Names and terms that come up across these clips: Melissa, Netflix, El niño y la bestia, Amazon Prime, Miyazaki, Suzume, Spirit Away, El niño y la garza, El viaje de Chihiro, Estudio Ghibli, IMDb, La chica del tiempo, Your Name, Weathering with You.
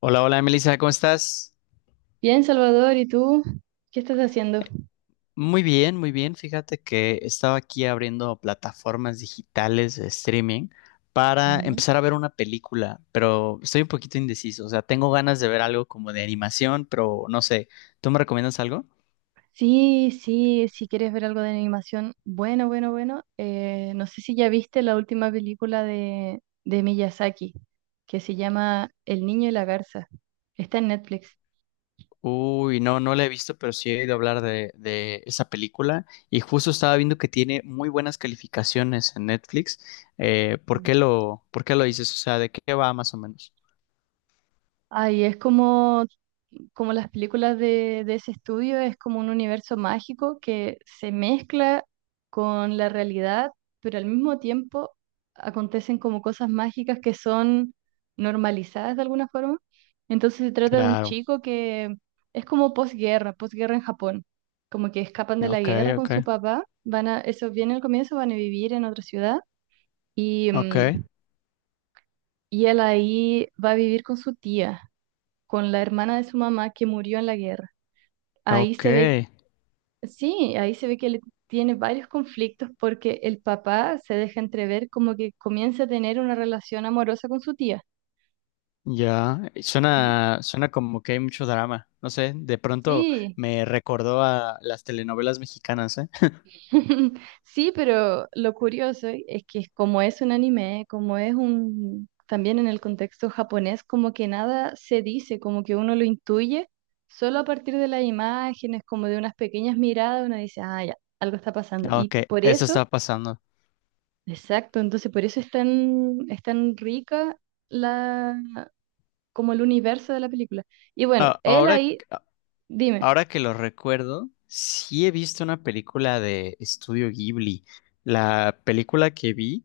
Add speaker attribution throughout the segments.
Speaker 1: Hola, hola, Melissa, ¿cómo estás?
Speaker 2: Bien, Salvador, ¿y tú? ¿Qué estás haciendo?
Speaker 1: Muy bien, muy bien. Fíjate que estaba aquí abriendo plataformas digitales de streaming para
Speaker 2: Ujú.
Speaker 1: empezar a ver una película, pero estoy un poquito indeciso. O sea, tengo ganas de ver algo como de animación, pero no sé. ¿Tú me recomiendas algo?
Speaker 2: Sí, sí, si quieres ver algo de animación, bueno, bueno, bueno. No sé si ya viste la última película de Miyazaki, que se llama El niño y la garza. Está en Netflix.
Speaker 1: Uy, no, no la he visto, pero sí he oído hablar de esa película y justo estaba viendo que tiene muy buenas calificaciones en Netflix.
Speaker 2: Mm.
Speaker 1: Por qué lo dices? O sea, ¿de qué va más o menos?
Speaker 2: Ay, es como como las películas de ese estudio, es como un universo mágico que se mezcla con la realidad, pero al mismo tiempo acontecen como cosas mágicas que son normalizadas de alguna forma. Entonces se trata de un
Speaker 1: Claro,
Speaker 2: chico que es como posguerra, posguerra en Japón, como que escapan de la
Speaker 1: ok,
Speaker 2: guerra
Speaker 1: ok,
Speaker 2: con su papá, van a, eso viene al comienzo, van a vivir en otra ciudad y,
Speaker 1: ok.
Speaker 2: y él ahí va a vivir con su tía, con la hermana de su mamá que murió en la guerra. Ahí
Speaker 1: Ok,
Speaker 2: se ve, sí, ahí se ve que él tiene varios conflictos porque el papá se deja entrever como que comienza a tener una relación amorosa con su tía.
Speaker 1: ya.
Speaker 2: Y-
Speaker 1: Suena, suena como que hay mucho drama. No sé, de pronto
Speaker 2: Sí,
Speaker 1: me recordó a las telenovelas mexicanas, ¿eh?
Speaker 2: sí, pero lo curioso es que como es un anime, como es un, también en el contexto japonés, como que nada se dice, como que uno lo intuye, solo a partir de las imágenes, como de unas pequeñas miradas, uno dice, ah, ya, algo está pasando.
Speaker 1: Ah,
Speaker 2: Y
Speaker 1: ok,
Speaker 2: por
Speaker 1: eso
Speaker 2: eso...
Speaker 1: está pasando.
Speaker 2: Exacto, entonces por eso es tan rica la, como el universo de la película. Y bueno,
Speaker 1: Ah,
Speaker 2: él
Speaker 1: ahora,
Speaker 2: ahí, dime.
Speaker 1: ahora que lo recuerdo, sí he visto una película de Estudio Ghibli. La película que vi,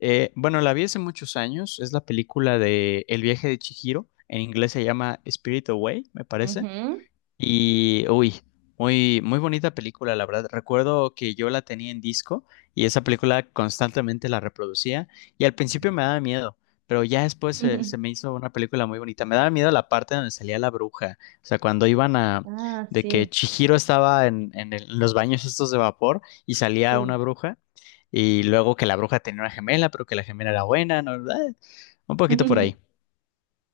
Speaker 1: bueno, la vi hace muchos años, es la película de El viaje de Chihiro. En inglés se llama Spirit Away, me parece.
Speaker 2: Ujú.
Speaker 1: Y, uy, muy, muy bonita película, la verdad. Recuerdo que yo la tenía en disco y esa película constantemente la reproducía, y al principio me daba miedo, pero ya después se me hizo una película muy bonita. Me daba miedo la parte donde salía la bruja, o sea,
Speaker 2: Ah,
Speaker 1: de que
Speaker 2: sí,
Speaker 1: Chihiro estaba en los baños estos de vapor y salía una
Speaker 2: sí.
Speaker 1: bruja, y luego que la bruja tenía una gemela, pero que la gemela era buena, ¿no? Un poquito por ahí.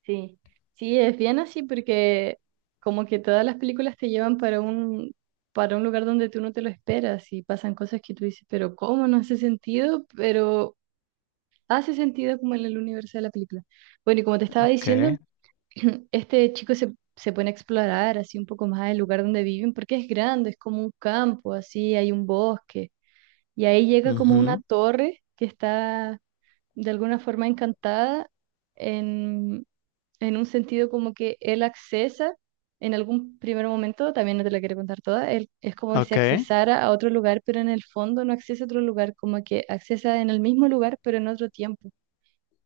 Speaker 2: Sí, sí, es bien así porque como que todas las películas te llevan para un lugar donde tú no te lo esperas y pasan cosas que tú dices, pero ¿cómo? No hace sentido, pero hace sentido como en el universo de la película. Bueno, y como te estaba
Speaker 1: Ok.
Speaker 2: diciendo, este chico se, se pone a explorar así un poco más el lugar donde viven, porque es grande, es como un campo, así hay un bosque, y ahí llega como una
Speaker 1: Ujú.
Speaker 2: torre que está de alguna forma encantada en, en un sentido como que él accesa en algún primer momento, también no te la quiero contar toda, él, es como si
Speaker 1: Ok.
Speaker 2: accesara a otro lugar, pero en el fondo no accesa a otro lugar, como que accesa en el mismo lugar, pero en otro tiempo.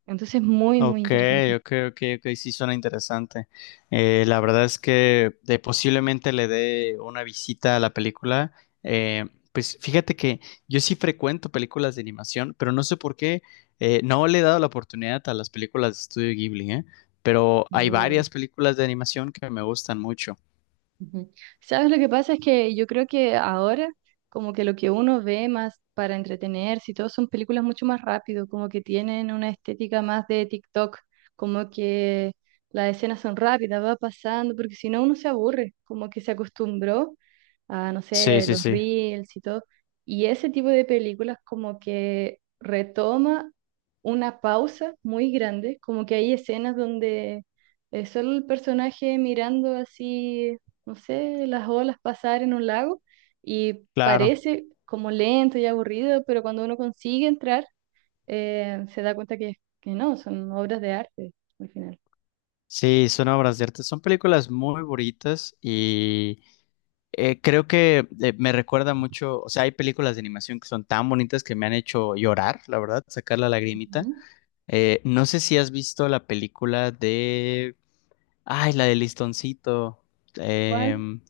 Speaker 2: Entonces, muy, muy
Speaker 1: Ok,
Speaker 2: interesante.
Speaker 1: ok, ok, ok, sí suena interesante. La verdad es que posiblemente le dé una visita a la película. Eh, pues fíjate que yo sí frecuento películas de animación, pero no sé por qué no le he dado la oportunidad a las películas de Estudio Ghibli, ¿eh? Pero hay varias películas de animación que me gustan mucho.
Speaker 2: ¿Sabes? Lo que pasa es que yo creo que ahora como que lo que uno ve más para entretenerse y todo son películas mucho más rápido, como que tienen una estética más de TikTok, como que las escenas son rápidas, va pasando, porque si no uno se aburre, como que se acostumbró a, no
Speaker 1: Sí,
Speaker 2: sé,
Speaker 1: sí,
Speaker 2: los
Speaker 1: sí,
Speaker 2: reels y todo. Y ese tipo de películas como que retoma una pausa muy grande, como que hay escenas donde... Es solo el personaje mirando así no sé, las olas pasar en un lago y
Speaker 1: claro.
Speaker 2: parece como lento y aburrido, pero cuando uno consigue entrar, se da cuenta que no, son obras de arte al final.
Speaker 1: Sí, son obras de arte. Son películas muy bonitas y creo que me recuerda mucho. O sea, hay películas de animación que son tan bonitas que me han hecho llorar, la verdad, sacar la lagrimita.
Speaker 2: Ujú.
Speaker 1: No sé si has visto la película de. Ay, la de Listoncito.
Speaker 2: ¿Cuál?
Speaker 1: Em,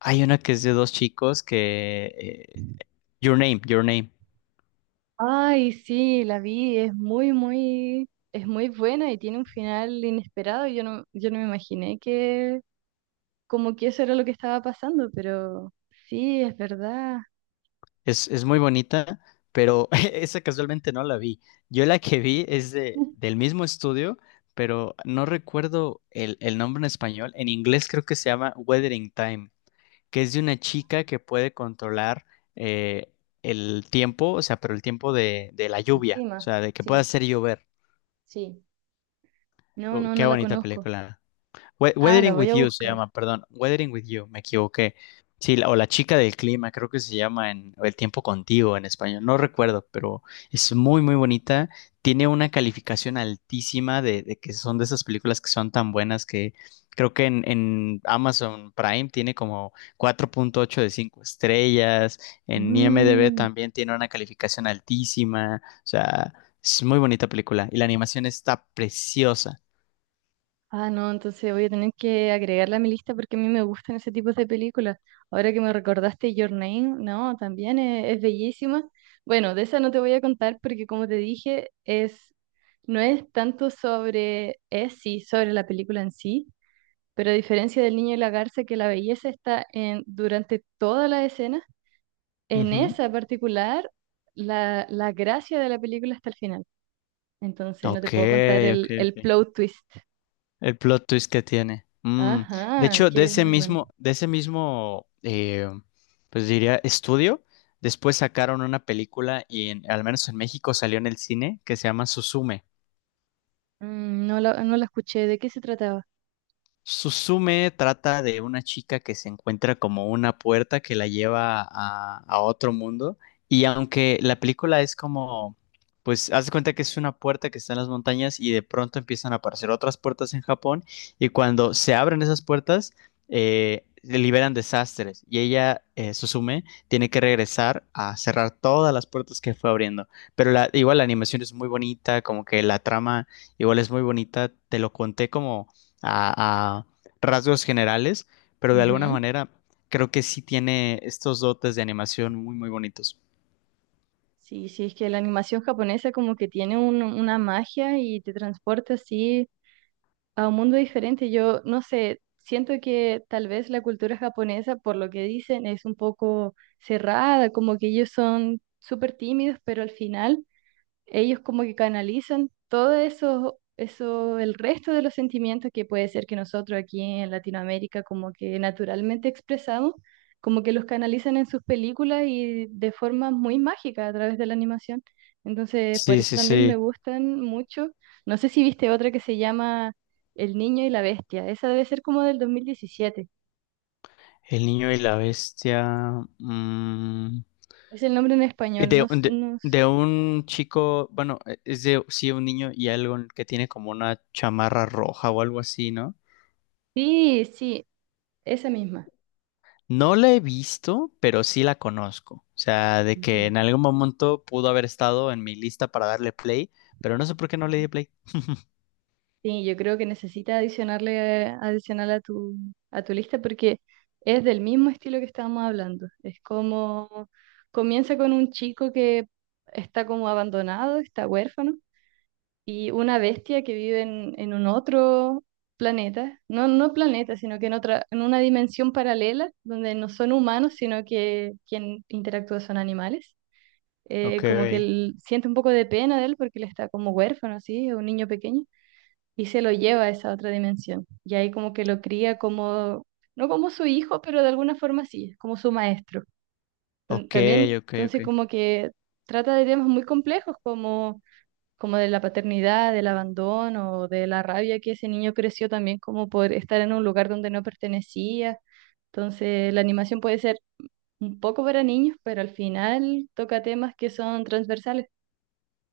Speaker 1: Hay una que es de dos chicos que. Your Name, Your Name.
Speaker 2: Ay, sí, la vi, es muy, muy, es muy buena y tiene un final inesperado. Yo no, yo no me imaginé que como que eso era lo que estaba pasando, pero sí, es verdad.
Speaker 1: Es muy bonita, pero esa casualmente no la vi. Yo la que vi es de, del mismo estudio, pero no recuerdo el nombre en español. En inglés creo que se llama Weathering Time, que es de una chica que puede controlar eh, el tiempo, o sea, pero el tiempo de la
Speaker 2: El
Speaker 1: lluvia, o
Speaker 2: clima,
Speaker 1: sea, de que pueda
Speaker 2: sí,
Speaker 1: hacer llover.
Speaker 2: sí. No,
Speaker 1: Uy,
Speaker 2: no,
Speaker 1: qué
Speaker 2: no la
Speaker 1: bonita
Speaker 2: conozco.
Speaker 1: película.
Speaker 2: Ah, la
Speaker 1: Weathering
Speaker 2: voy
Speaker 1: with
Speaker 2: a
Speaker 1: You se
Speaker 2: buscar.
Speaker 1: llama, perdón, Weathering with You, me equivoqué. Sí, o La chica del clima, creo que se llama, en o El tiempo contigo en español, no recuerdo, pero es muy, muy bonita. Tiene una calificación altísima de que son de esas películas que son tan buenas que creo que en Amazon Prime tiene como 4.8 de 5 estrellas, en IMDb
Speaker 2: Mm.
Speaker 1: también tiene una calificación altísima. O sea, es muy bonita película y la animación está preciosa.
Speaker 2: Ah, no, entonces voy a tener que agregarla a mi lista porque a mí me gustan ese tipo de películas. Ahora que me recordaste Your Name, no, también es bellísima. Bueno, de esa no te voy a contar porque como te dije, es, no es tanto sobre, es sí, sobre la película en sí, pero a diferencia del niño y la garza, que la belleza está en, durante toda la escena, en
Speaker 1: Ujú.
Speaker 2: esa particular, la gracia de la película está al final. Entonces no te
Speaker 1: Ok,
Speaker 2: puedo contar
Speaker 1: ok,
Speaker 2: el
Speaker 1: ok.
Speaker 2: plot twist.
Speaker 1: El plot twist que tiene. De
Speaker 2: Ajá,
Speaker 1: hecho, de
Speaker 2: que es
Speaker 1: ese
Speaker 2: muy bueno.
Speaker 1: mismo, de ese mismo, pues diría, estudio, después sacaron una película y al menos en México salió en el cine, que se llama Suzume.
Speaker 2: Mm, no la, no la escuché, ¿de qué se trataba?
Speaker 1: Suzume trata de una chica que se encuentra como una puerta que la lleva a otro mundo. Y aunque la película es como, pues, haz de cuenta que es una puerta que está en las montañas y de pronto empiezan a aparecer otras puertas en Japón. Y cuando se abren esas puertas, liberan desastres. Y ella, Suzume, tiene que regresar a cerrar todas las puertas que fue abriendo. Pero igual la animación es muy bonita, como que la trama igual es muy bonita. Te lo conté como a rasgos generales, pero de alguna
Speaker 2: Ujú.
Speaker 1: manera creo que sí tiene estos dotes de animación muy, muy bonitos.
Speaker 2: Sí, sí, es que la animación japonesa como que tiene un- una magia y te transporta así a un mundo diferente. Yo no sé, siento que tal vez la cultura japonesa, por lo que dicen, es un poco cerrada, como que ellos son súper tímidos, pero al final ellos como que canalizan todo eso, eso, el resto de los sentimientos que puede ser que nosotros aquí en Latinoamérica como que naturalmente expresamos, como que los canalizan en sus películas y de forma muy mágica a través de la animación. Entonces, por
Speaker 1: Sí,
Speaker 2: eso
Speaker 1: sí,
Speaker 2: también me
Speaker 1: sí.
Speaker 2: gustan mucho. No sé si viste otra que se llama El niño y la bestia. Esa debe ser como del 2017.
Speaker 1: El niño y la bestia. mm,
Speaker 2: Es el nombre en español. No,
Speaker 1: de, de-
Speaker 2: no sé.
Speaker 1: de un chico, bueno, es de sí, un niño y algo que tiene como una chamarra roja o algo así, ¿no?
Speaker 2: Sí, sí, esa misma.
Speaker 1: No la he visto, pero sí la conozco. O sea, de que
Speaker 2: Ujú.
Speaker 1: en algún momento pudo haber estado en mi lista para darle play, pero no sé por qué no le di play.
Speaker 2: Sí, yo creo que necesitas adicionarle, adicional a tu lista porque es del mismo estilo que estábamos hablando. Es como comienza con un chico que está como abandonado, está huérfano, y una bestia que vive en un otro planeta, no, no planeta, sino que en otra, en una dimensión paralela donde no son humanos, sino que quien interactúa son animales.
Speaker 1: Ok.
Speaker 2: Como que él siente un poco de pena de él porque él está como huérfano, así, es un niño pequeño y se lo lleva a esa otra dimensión. Y ahí como que lo cría como, no como su hijo, pero de alguna forma sí, como su maestro.
Speaker 1: Ok,
Speaker 2: También,
Speaker 1: ok, ok.
Speaker 2: entonces como que trata de temas muy complejos como, como de la paternidad, del abandono, de la rabia que ese niño creció también como por estar en un lugar donde no pertenecía. Entonces la animación puede ser un poco para niños, pero al final toca temas que son transversales.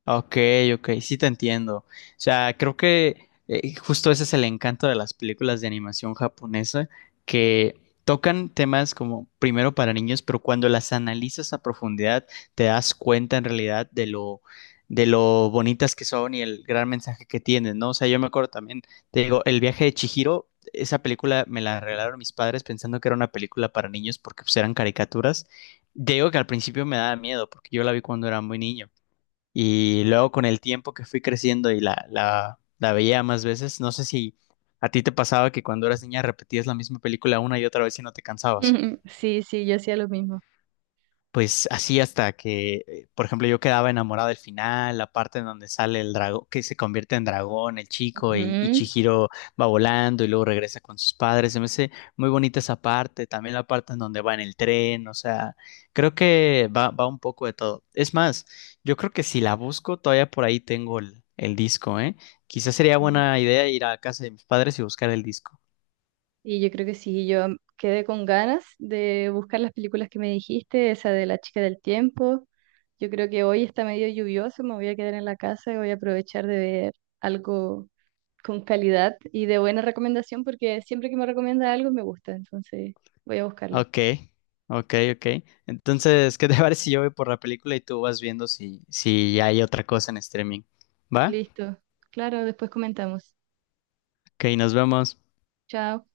Speaker 1: Ok, ok, sí te entiendo. O sea, creo que justo ese es el encanto de las películas de animación japonesa, que tocan temas como primero para niños, pero cuando las analizas a profundidad te das cuenta en realidad de lo bonitas que son y el gran mensaje que tienen, ¿no? O sea, yo me acuerdo también, te digo, El viaje de Chihiro, esa película me la regalaron mis padres pensando que era una película para niños porque pues eran caricaturas. Te digo que al principio me daba miedo porque yo la vi cuando era muy niño. Y luego con el tiempo que fui creciendo y la veía más veces, no sé si a ti te pasaba que cuando eras niña repetías la misma película una y otra vez y no te cansabas,
Speaker 2: Sí, sí, yo hacía lo mismo.
Speaker 1: pues así, hasta que, por ejemplo, yo quedaba enamorado del final, la parte en donde sale el dragón, que se convierte en dragón, el chico, y Chihiro va volando y luego regresa con sus padres. Se me hace muy bonita esa parte, también la parte en donde va en el tren. O sea, creo que va un poco de todo. Es más, yo creo que si la busco, todavía por ahí tengo el disco, ¿eh? Quizás sería buena
Speaker 2: Ujú.
Speaker 1: idea ir a casa de mis padres y buscar el disco.
Speaker 2: Y yo creo que sí, yo quedé con ganas de buscar las películas que me dijiste, esa de La chica del tiempo. Yo creo que hoy está medio lluvioso, me voy a quedar en la casa y voy a aprovechar de ver algo con calidad y de buena recomendación, porque siempre que me recomienda algo me gusta, entonces voy a buscarlo.
Speaker 1: Ok, ok, ok. Entonces, ¿qué te parece si yo voy por la película y tú vas viendo si hay otra cosa en streaming? ¿Va?
Speaker 2: Listo. Claro, después comentamos.
Speaker 1: Ok, nos vemos.
Speaker 2: Chao.